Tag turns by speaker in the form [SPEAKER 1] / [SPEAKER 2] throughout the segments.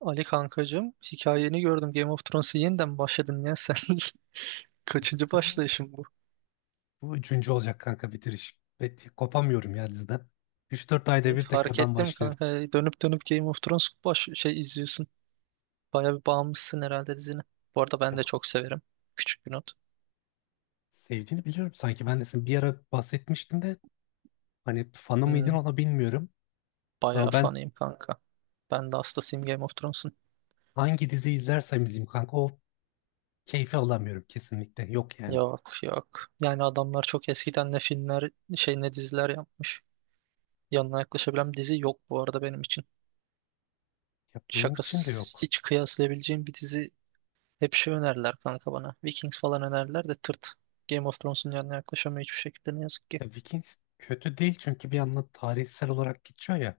[SPEAKER 1] Ali kankacığım, hikayeni gördüm. Game of Thrones'a yeniden başladın ya sen. Kaçıncı
[SPEAKER 2] Kanka.
[SPEAKER 1] başlayışın bu?
[SPEAKER 2] Bu üçüncü olacak kanka bitiriş. Bet kopamıyorum ya diziden. 3-4 ayda bir
[SPEAKER 1] Fark
[SPEAKER 2] tekrardan
[SPEAKER 1] ettim
[SPEAKER 2] başlıyorum.
[SPEAKER 1] kanka. Dönüp dönüp Game of Thrones baş şey izliyorsun. Baya bir bağımlısın herhalde dizine. Bu arada ben
[SPEAKER 2] Ya,
[SPEAKER 1] de çok severim. Küçük bir not.
[SPEAKER 2] sevdiğini biliyorum sanki. Ben de sen bir ara bahsetmiştin de hani fanı mıydın
[SPEAKER 1] Hmm,
[SPEAKER 2] ona bilmiyorum.
[SPEAKER 1] bayağı
[SPEAKER 2] Ama ben
[SPEAKER 1] fanıyım kanka. Ben de hastasıyım Game of Thrones'un.
[SPEAKER 2] hangi dizi izlersem izleyeyim kanka o keyfi alamıyorum kesinlikle. Yok yani.
[SPEAKER 1] Yok, yok. Yani adamlar çok eskiden ne filmler, ne diziler yapmış. Yanına yaklaşabilen bir dizi yok bu arada benim için.
[SPEAKER 2] Ya benim için de
[SPEAKER 1] Şakasız,
[SPEAKER 2] yok.
[SPEAKER 1] hiç kıyaslayabileceğim bir dizi. Hep önerdiler kanka bana. Vikings falan önerdiler de tırt. Game of Thrones'un yanına yaklaşamıyor hiçbir şekilde ne yazık ki.
[SPEAKER 2] Ya Vikings kötü değil çünkü bir yandan tarihsel olarak geçiyor ya.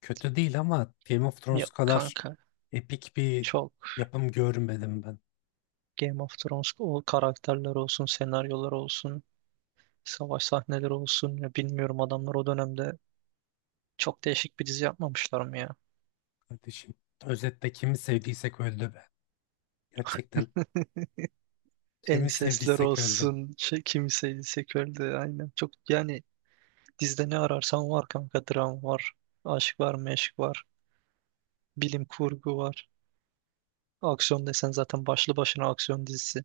[SPEAKER 2] Kötü değil ama Game of Thrones
[SPEAKER 1] Yok
[SPEAKER 2] kadar
[SPEAKER 1] kanka
[SPEAKER 2] epik bir
[SPEAKER 1] çok
[SPEAKER 2] yapım görmedim ben.
[SPEAKER 1] Game of Thrones, o karakterler olsun, senaryolar olsun, savaş sahneleri olsun. Ya bilmiyorum, adamlar o dönemde çok değişik bir dizi yapmamışlar mı ya?
[SPEAKER 2] Kardeşim, özetle kimi sevdiysek öldü be. Gerçekten kimi
[SPEAKER 1] Ensesler
[SPEAKER 2] sevdiysek öldü.
[SPEAKER 1] olsun, kimiseydi seköldü aynen. Çok yani, dizide ne ararsan var kanka. Dram var, aşk var, meşk var, bilim kurgu var. Aksiyon desen zaten başlı başına aksiyon dizisi.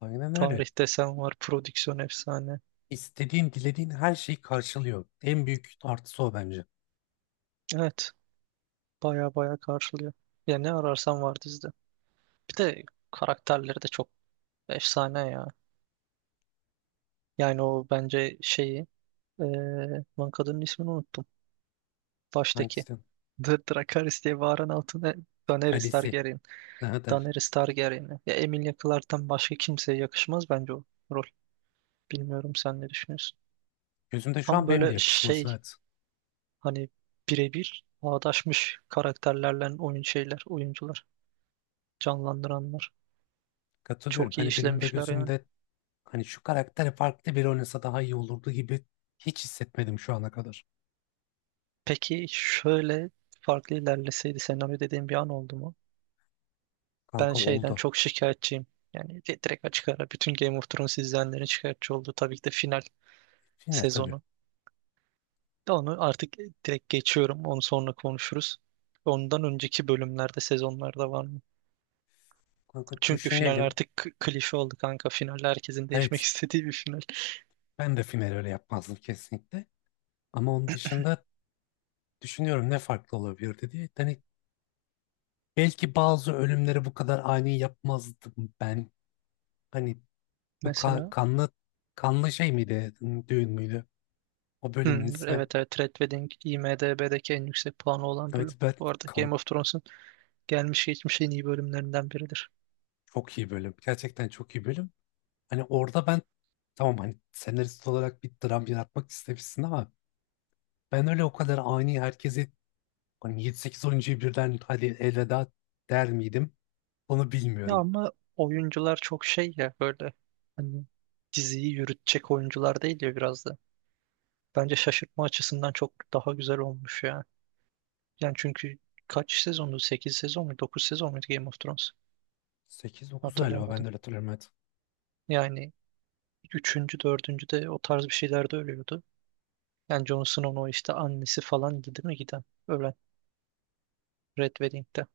[SPEAKER 2] Aynen öyle.
[SPEAKER 1] Tarih desen var, prodüksiyon efsane.
[SPEAKER 2] İstediğin, dilediğin her şeyi karşılıyor. En büyük artısı o bence.
[SPEAKER 1] Evet, baya baya karşılıyor. Ya ne ararsan var dizide. Bir de karakterleri de çok efsane ya. Yani o bence şeyi, lan kadının ismini unuttum. Baştaki.
[SPEAKER 2] Hangisi?
[SPEAKER 1] Dracarys diye bağıran, Daenerys
[SPEAKER 2] Kalesi.
[SPEAKER 1] Targaryen.
[SPEAKER 2] Ne der?
[SPEAKER 1] Daenerys Targaryen'i. Ya Emilia Clarke'tan başka kimseye yakışmaz bence o rol. Bilmiyorum, sen ne düşünüyorsun?
[SPEAKER 2] Gözümde şu
[SPEAKER 1] Tam
[SPEAKER 2] an benim de
[SPEAKER 1] böyle,
[SPEAKER 2] yakışması evet.
[SPEAKER 1] hani birebir bağdaşmış karakterlerle, oyuncular. Canlandıranlar.
[SPEAKER 2] Katılıyorum.
[SPEAKER 1] Çok iyi
[SPEAKER 2] Hani benim de
[SPEAKER 1] işlemişler yani.
[SPEAKER 2] gözümde hani şu karakteri farklı biri oynasa daha iyi olurdu gibi hiç hissetmedim şu ana kadar.
[SPEAKER 1] Peki şöyle, farklı ilerleseydi senaryo dediğim bir an oldu mu? Ben
[SPEAKER 2] Kanka
[SPEAKER 1] şeyden
[SPEAKER 2] oldu.
[SPEAKER 1] çok şikayetçiyim. Yani, direkt açık ara bütün Game of Thrones izleyenlerin şikayetçi olduğu tabii ki de final
[SPEAKER 2] Final tabii.
[SPEAKER 1] sezonu. Onu artık direkt geçiyorum. Onu sonra konuşuruz. Ondan önceki bölümlerde, sezonlarda var mı?
[SPEAKER 2] Kanka
[SPEAKER 1] Çünkü final
[SPEAKER 2] düşünelim.
[SPEAKER 1] artık klişe oldu kanka. Final, herkesin değişmek
[SPEAKER 2] Evet,
[SPEAKER 1] istediği bir final.
[SPEAKER 2] ben de final öyle yapmazdım kesinlikle. Ama onun dışında düşünüyorum ne farklı olabilir diye. Hani belki bazı ölümleri bu kadar ani yapmazdım ben. Hani bu
[SPEAKER 1] Mesela.
[SPEAKER 2] kanlı kanlı şey miydi? Düğün müydü? O
[SPEAKER 1] Hmm,
[SPEAKER 2] bölümün ismi.
[SPEAKER 1] evet, evet, Red Wedding IMDb'deki en yüksek puanı olan bölüm.
[SPEAKER 2] Evet,
[SPEAKER 1] Bu arada Game
[SPEAKER 2] kan-
[SPEAKER 1] of Thrones'un gelmiş geçmiş en iyi bölümlerinden biridir.
[SPEAKER 2] çok iyi bölüm. Gerçekten çok iyi bölüm. Hani orada ben tamam hani senarist olarak bir dram yaratmak istemişsin ama ben öyle o kadar ani herkesi hani 7-8 oyuncuyu birden hadi elveda der miydim? Onu
[SPEAKER 1] Ya
[SPEAKER 2] bilmiyorum.
[SPEAKER 1] ama oyuncular çok şey ya böyle, hani diziyi yürütecek oyuncular değil ya biraz da. Bence şaşırtma açısından çok daha güzel olmuş ya. Yani çünkü kaç sezondu? 8 sezon mu? 9 sezon muydu Game of Thrones?
[SPEAKER 2] 8-9 galiba ben de
[SPEAKER 1] Hatırlayamadım.
[SPEAKER 2] öyle hatırlıyorum. Evet.
[SPEAKER 1] Yani üçüncü, dördüncü de o tarz bir şeyler de ölüyordu. Yani Jon Snow'un o işte annesi falan değil mi giden? Ölen Red Wedding'de.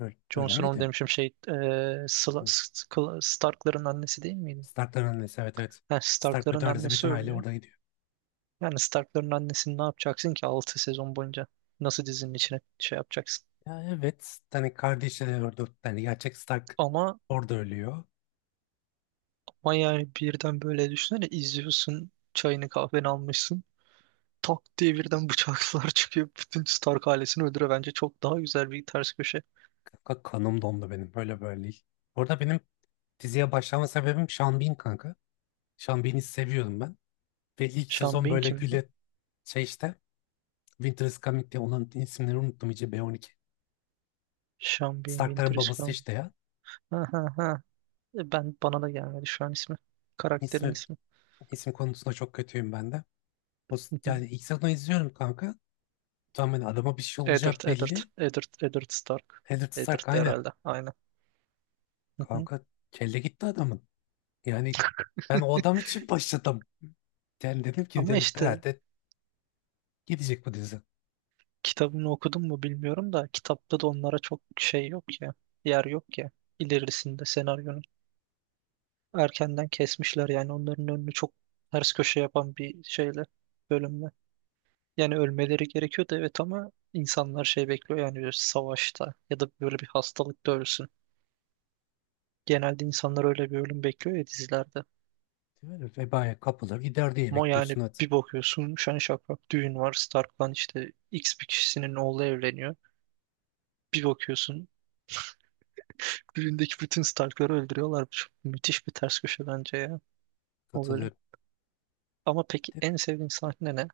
[SPEAKER 2] Böyle,
[SPEAKER 1] Jon
[SPEAKER 2] böyle
[SPEAKER 1] Snow
[SPEAKER 2] miydi?
[SPEAKER 1] demişim, Stark'ların annesi değil miydi?
[SPEAKER 2] Stark'ların annesi, evet evet.
[SPEAKER 1] Yani
[SPEAKER 2] Stark
[SPEAKER 1] Stark'ların
[SPEAKER 2] bütün ailesi
[SPEAKER 1] annesi
[SPEAKER 2] bütün aile
[SPEAKER 1] ölüyor.
[SPEAKER 2] orada gidiyor.
[SPEAKER 1] Yani Stark'ların annesini ne yapacaksın ki 6 sezon boyunca? Nasıl dizinin içine şey yapacaksın?
[SPEAKER 2] Ya evet hani kardeşi de orada yani gerçek Stark
[SPEAKER 1] Ama,
[SPEAKER 2] orada ölüyor.
[SPEAKER 1] ama yani birden böyle düşünsene, izliyorsun, çayını kahveni almışsın. Tak diye birden bıçaklar çıkıyor. Bütün Stark ailesini öldürüyor. Bence çok daha güzel bir ters köşe.
[SPEAKER 2] Kanka kanım dondu benim, böyle böyle değil. Orada benim diziye başlama sebebim Sean Bean kanka. Sean Bean'i seviyordum ben. Ve ilk
[SPEAKER 1] Sean
[SPEAKER 2] sezon
[SPEAKER 1] Bean
[SPEAKER 2] böyle
[SPEAKER 1] kim lan?
[SPEAKER 2] güle şey işte Winter is Coming diye onun isimleri unuttum iyice B12.
[SPEAKER 1] Sean Bean
[SPEAKER 2] Stark'ların
[SPEAKER 1] Winter is
[SPEAKER 2] babası
[SPEAKER 1] Coming.
[SPEAKER 2] işte ya.
[SPEAKER 1] Ha, ha, ha. Ben, bana da gelmedi şu an ismi. Karakterin
[SPEAKER 2] İsmi,
[SPEAKER 1] ismi.
[SPEAKER 2] isim konusunda çok kötüyüm ben de. O,
[SPEAKER 1] Hı hı.
[SPEAKER 2] yani ilk sezonu izliyorum kanka. Tamam hani adama bir şey olacağı
[SPEAKER 1] Eddard, Eddard,
[SPEAKER 2] belli.
[SPEAKER 1] Eddard, Eddard Stark.
[SPEAKER 2] Eddard
[SPEAKER 1] Eddard
[SPEAKER 2] Stark aynen.
[SPEAKER 1] herhalde. Aynen. Hı hı.
[SPEAKER 2] Kanka kelle gitti adamın. Yani ben o adam için başladım. Yani dedim ki
[SPEAKER 1] Ama
[SPEAKER 2] dedim,
[SPEAKER 1] işte.
[SPEAKER 2] herhalde gidecek bu dizi.
[SPEAKER 1] Kitabını okudun mu bilmiyorum da, kitapta da onlara çok şey yok ya. Yer yok ya. İlerisinde senaryonun. Erkenden kesmişler yani onların önünü, çok ters köşe yapan bir şeyle, bölümle. Yani ölmeleri gerekiyordu, evet, ama insanlar şey bekliyor yani, bir savaşta ya da böyle bir hastalıkta ölsün. Genelde insanlar öyle bir ölüm bekliyor ya dizilerde.
[SPEAKER 2] Böyle vebaya kapılır gider diye
[SPEAKER 1] Ama yani
[SPEAKER 2] bekliyorsun hadi.
[SPEAKER 1] bir bakıyorsun, şen şakrak düğün var, Stark'tan işte X bir kişisinin oğlu evleniyor. Bir bakıyorsun, düğündeki bütün Stark'ları öldürüyorlar. Çok müthiş bir ters köşe bence ya o bölüm.
[SPEAKER 2] Katılıyorum.
[SPEAKER 1] Ama peki
[SPEAKER 2] Bir de
[SPEAKER 1] en sevdiğin sahne ne?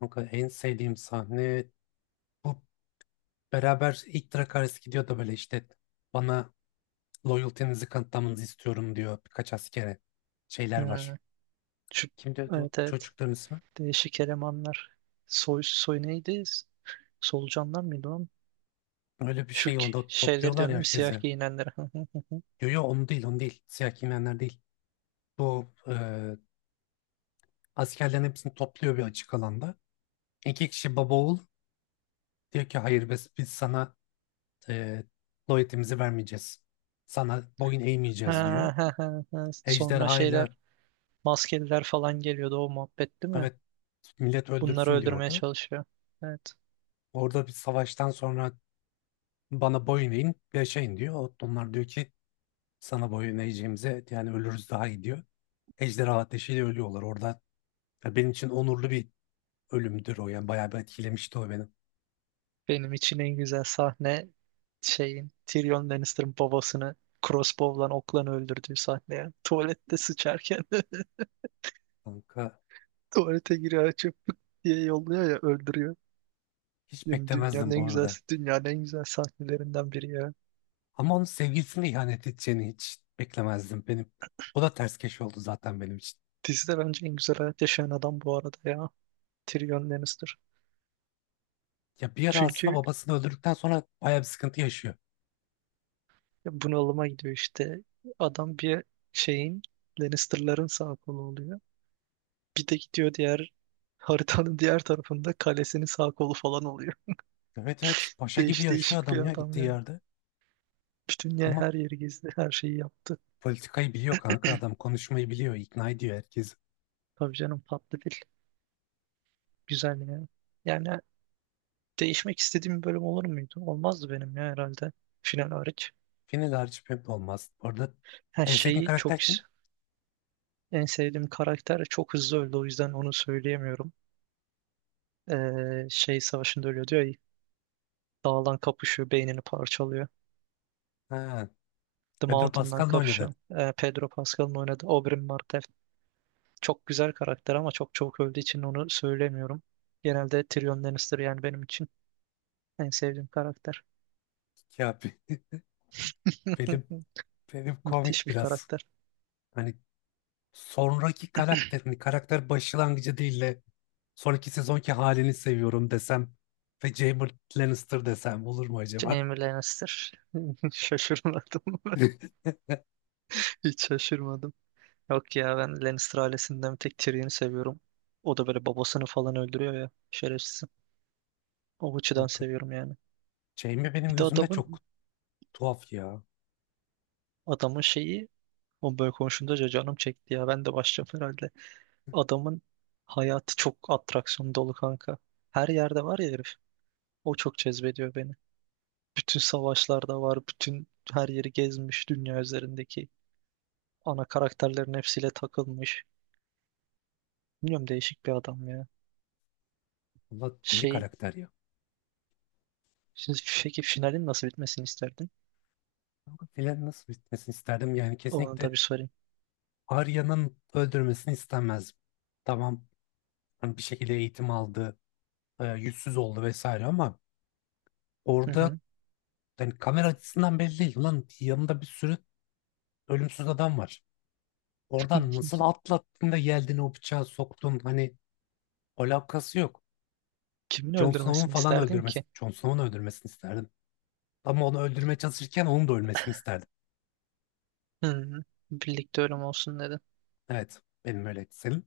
[SPEAKER 2] kanka en sevdiğim sahne bu beraber ilk Dracarys gidiyor da böyle işte bana Loyalty'nizi kanıtlamanızı istiyorum diyor birkaç askere. Şeyler var.
[SPEAKER 1] Hmm, şu,
[SPEAKER 2] Kimdi o
[SPEAKER 1] evet, evet.
[SPEAKER 2] çocukların ismi?
[SPEAKER 1] Değişik elemanlar. Soy neydi? Solucanlar mıydı lan?
[SPEAKER 2] Öyle bir şey onda
[SPEAKER 1] Şeyleri
[SPEAKER 2] topluyorlar
[SPEAKER 1] diyorum
[SPEAKER 2] ya
[SPEAKER 1] değil mi? Siyah
[SPEAKER 2] herkese.
[SPEAKER 1] giyinenler.
[SPEAKER 2] Yo yo onu değil onu değil. Siyah giyinenler değil. Bu askerlerin hepsini topluyor bir açık alanda. İki kişi baba oğul diyor ki hayır biz sana e, loyalty'mizi vermeyeceğiz. Sana boyun
[SPEAKER 1] Ha,
[SPEAKER 2] eğmeyeceğiz diyor.
[SPEAKER 1] ha, ha, ha. Sonra
[SPEAKER 2] Ejderha
[SPEAKER 1] şeyler,
[SPEAKER 2] ile,
[SPEAKER 1] maskeliler falan geliyordu o muhabbet değil mi?
[SPEAKER 2] evet, millet
[SPEAKER 1] Bunları
[SPEAKER 2] öldürsün diyor
[SPEAKER 1] öldürmeye
[SPEAKER 2] orada.
[SPEAKER 1] çalışıyor. Evet.
[SPEAKER 2] Orada bir savaştan sonra bana boyun eğin yaşayın diyor. Onlar diyor ki sana boyun eğeceğimize yani ölürüz daha iyi diyor. Ejderha ateşiyle ölüyorlar orada. Ya benim için onurlu bir ölümdür o yani bayağı bir etkilemişti o beni.
[SPEAKER 1] Benim için en güzel sahne Tyrion Lannister'ın babasını crossbow'lan, oklan öldürdüğü sahne ya. Tuvalette sıçarken,
[SPEAKER 2] Kanka
[SPEAKER 1] tuvalete giriyor, açıp diye yolluyor ya, öldürüyor.
[SPEAKER 2] hiç
[SPEAKER 1] Diyorum,
[SPEAKER 2] beklemezdim bu arada.
[SPEAKER 1] dünyanın en güzel sahnelerinden biri ya.
[SPEAKER 2] Ama onun sevgilisine ihanet edeceğini hiç beklemezdim benim. O da ters keş oldu zaten benim için.
[SPEAKER 1] Dizide bence en güzel hayat yaşayan adam bu arada ya. Tyrion Lannister.
[SPEAKER 2] Ya bir ara aslında
[SPEAKER 1] Çünkü
[SPEAKER 2] babasını öldürdükten sonra bayağı bir sıkıntı yaşıyor.
[SPEAKER 1] bunalıma gidiyor işte. Adam bir şeyin Lannister'ların sağ kolu oluyor. Bir de gidiyor diğer, haritanın diğer tarafında kalesinin sağ kolu falan oluyor.
[SPEAKER 2] Evet evet, paşa gibi yaşıyor
[SPEAKER 1] Değişik bir
[SPEAKER 2] adam ya
[SPEAKER 1] adam
[SPEAKER 2] gittiği
[SPEAKER 1] yani.
[SPEAKER 2] yerde.
[SPEAKER 1] Bütün dünya,
[SPEAKER 2] Ama
[SPEAKER 1] her yeri gezdi, her şeyi yaptı.
[SPEAKER 2] politikayı biliyor kanka, adam konuşmayı biliyor, ikna ediyor herkesi.
[SPEAKER 1] Tabii canım, tatlı dil. Güzel yani. Yani değişmek istediğim bir bölüm olur muydu? Olmazdı benim ya herhalde. Final hariç.
[SPEAKER 2] Final hariç pek de olmaz. Orada
[SPEAKER 1] Her
[SPEAKER 2] en sevdiğin
[SPEAKER 1] şeyi çok.
[SPEAKER 2] karakter kim?
[SPEAKER 1] En sevdiğim karakter çok hızlı öldü, o yüzden onu söyleyemiyorum. Savaşında ölüyor diyor ya. Dağlan kapışıyor, beynini parçalıyor.
[SPEAKER 2] Ha,
[SPEAKER 1] The
[SPEAKER 2] Pedro
[SPEAKER 1] Mountain'dan
[SPEAKER 2] Pascal'la oynadı.
[SPEAKER 1] kapışıyor. Pedro Pascal'ın oynadığı Oberyn Martell. Çok güzel karakter ama çok çok öldüğü için onu söylemiyorum. Genelde Tyrion Lannister yani benim için en sevdiğim karakter.
[SPEAKER 2] Ya benim benim
[SPEAKER 1] Müthiş
[SPEAKER 2] komik
[SPEAKER 1] bir
[SPEAKER 2] biraz.
[SPEAKER 1] karakter.
[SPEAKER 2] Hani sonraki karakterini, karakter başlangıcı değil de sonraki sezonki halini seviyorum desem ve Jaime Lannister desem olur mu acaba?
[SPEAKER 1] Jaime Lannister. Şaşırmadım. Hiç şaşırmadım. Yok ya, ben Lannister ailesinden bir tek Tyrion'u seviyorum. O da böyle babasını falan öldürüyor ya. Şerefsiz. O açıdan
[SPEAKER 2] Kanka,
[SPEAKER 1] seviyorum yani.
[SPEAKER 2] Jaime benim
[SPEAKER 1] Bir de
[SPEAKER 2] gözümde çok
[SPEAKER 1] adamın
[SPEAKER 2] tuhaf ya.
[SPEAKER 1] şeyi, o böyle konuşunca canım çekti ya. Ben de başlayacağım herhalde. Adamın hayatı çok atraksiyon dolu kanka. Her yerde var ya herif. O çok cezbediyor beni. Bütün savaşlarda var. Bütün, her yeri gezmiş. Dünya üzerindeki ana karakterlerin hepsiyle takılmış. Bilmiyorum, değişik bir adam ya.
[SPEAKER 2] Allah deli
[SPEAKER 1] Şey,
[SPEAKER 2] karakter ya.
[SPEAKER 1] şimdi peki finalin nasıl bitmesini isterdin?
[SPEAKER 2] Kanka, filan nasıl bitmesini isterdim yani
[SPEAKER 1] Onu da
[SPEAKER 2] kesinlikle
[SPEAKER 1] bir sorayım.
[SPEAKER 2] Arya'nın öldürmesini istemezdim. Tamam hani bir şekilde eğitim aldı, yüzsüz oldu vesaire ama
[SPEAKER 1] Hı
[SPEAKER 2] orada
[SPEAKER 1] hı.
[SPEAKER 2] yani kamera açısından belli değil. Ulan yanında bir sürü ölümsüz adam var. Oradan nasıl atlattın da geldin o bıçağı soktun. Hani alakası yok.
[SPEAKER 1] Kimin öldürmesini isterdin ki?
[SPEAKER 2] Jon Snow'un öldürmesini isterdim. Ama onu öldürmeye çalışırken onun da ölmesini isterdim.
[SPEAKER 1] Hı, birlikte ölüm olsun dedim.
[SPEAKER 2] Evet. Benim öyle senin.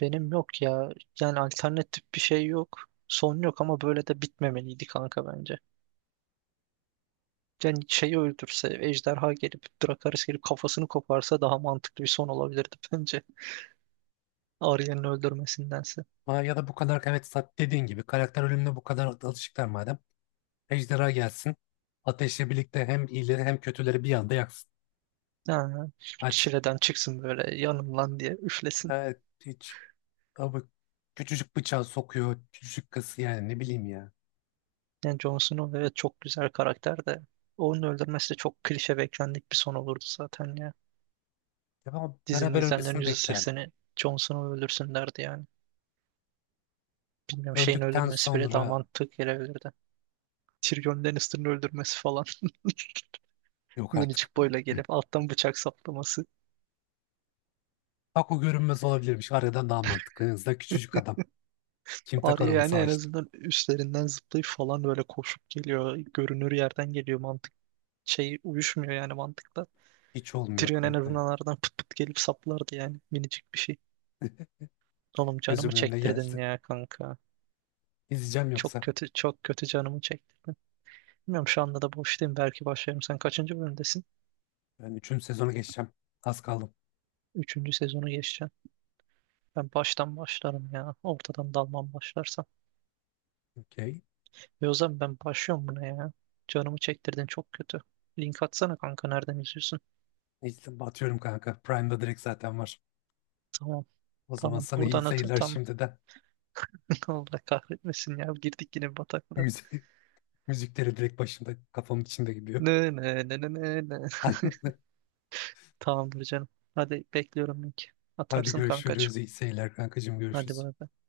[SPEAKER 1] Benim yok ya. Yani alternatif bir şey yok. Son yok, ama böyle de bitmemeliydi kanka bence. Yani şeyi öldürse, ejderha gelip, Drakaris gelip kafasını koparsa daha mantıklı bir son olabilirdi bence. Arya'nın öldürmesindense.
[SPEAKER 2] Aa, ya da bu kadar evet dediğin gibi karakter ölümüne bu kadar alışıklar madem. Ejderha gelsin. Ateşle birlikte hem iyileri hem kötüleri bir anda yaksın.
[SPEAKER 1] Ha,
[SPEAKER 2] Hadi.
[SPEAKER 1] çileden çıksın böyle, yanımlan diye üflesin.
[SPEAKER 2] Evet. Hiç. Abi küçücük bıçağı sokuyor, küçücük kası yani ne bileyim ya.
[SPEAKER 1] Yani Jon Snow, evet, çok güzel karakter de onun öldürmesi de çok klişe, beklendik bir son olurdu zaten ya.
[SPEAKER 2] Ya ben
[SPEAKER 1] Dizinin
[SPEAKER 2] beraber
[SPEAKER 1] izleyenlerin
[SPEAKER 2] ölmesini beklerdim.
[SPEAKER 1] %80'i Jon Snow öldürsün derdi yani. Bilmiyorum, şeyin
[SPEAKER 2] Öldükten
[SPEAKER 1] öldürmesi bile daha
[SPEAKER 2] sonra
[SPEAKER 1] mantıklı gelebilirdi. Tyrion Lannister'ın öldürmesi falan.
[SPEAKER 2] yok artık.
[SPEAKER 1] Minicik boyla gelip alttan bıçak saplaması.
[SPEAKER 2] Bak o görünmez olabilirmiş. Aradan daha mantıklı. En azından küçücük adam. Kim takar
[SPEAKER 1] Arya
[SPEAKER 2] onu
[SPEAKER 1] yani en
[SPEAKER 2] savaşta?
[SPEAKER 1] azından üstlerinden zıplayıp falan, böyle koşup geliyor. Görünür yerden geliyor, mantık. Şey uyuşmuyor yani mantıkla.
[SPEAKER 2] Hiç olmuyor
[SPEAKER 1] Tyrion en
[SPEAKER 2] kanka ya.
[SPEAKER 1] azından aradan pıt pıt gelip saplardı yani. Minicik bir şey. Oğlum canımı
[SPEAKER 2] Gözümün önüne
[SPEAKER 1] çektirdin
[SPEAKER 2] geldi.
[SPEAKER 1] ya kanka.
[SPEAKER 2] İzleyeceğim
[SPEAKER 1] Çok
[SPEAKER 2] yoksa.
[SPEAKER 1] kötü, çok kötü canımı çektirdin. Bilmiyorum, şu anda da boştayım. Belki başlarım. Sen kaçıncı bölümdesin?
[SPEAKER 2] Ben üçüncü sezonu geçeceğim. Az kaldım.
[SPEAKER 1] Üçüncü sezonu geçeceğim. Ben baştan başlarım ya. Ortadan dalmam başlarsam.
[SPEAKER 2] Okey.
[SPEAKER 1] E, o zaman ben başlıyorum buna ya. Canımı çektirdin çok kötü. Link atsana kanka, nereden izliyorsun?
[SPEAKER 2] İzle, batıyorum kanka. Prime'da direkt zaten var.
[SPEAKER 1] Tamam,
[SPEAKER 2] O zaman
[SPEAKER 1] tamam,
[SPEAKER 2] sana iyi
[SPEAKER 1] buradan at.
[SPEAKER 2] seyirler
[SPEAKER 1] Tamam.
[SPEAKER 2] şimdiden.
[SPEAKER 1] Allah kahretmesin ya. Girdik yine bataklığa.
[SPEAKER 2] Müzik, müzikleri direkt başımda kafamın içinde gidiyor.
[SPEAKER 1] Ne, ne, ne, ne, ne, ne.
[SPEAKER 2] Aynen.
[SPEAKER 1] Tamamdır canım. Hadi, bekliyorum linki.
[SPEAKER 2] Hadi
[SPEAKER 1] Atarsın kankacığım.
[SPEAKER 2] görüşürüz. İyi seyirler kankacığım.
[SPEAKER 1] Hadi
[SPEAKER 2] Görüşürüz.
[SPEAKER 1] bay bay.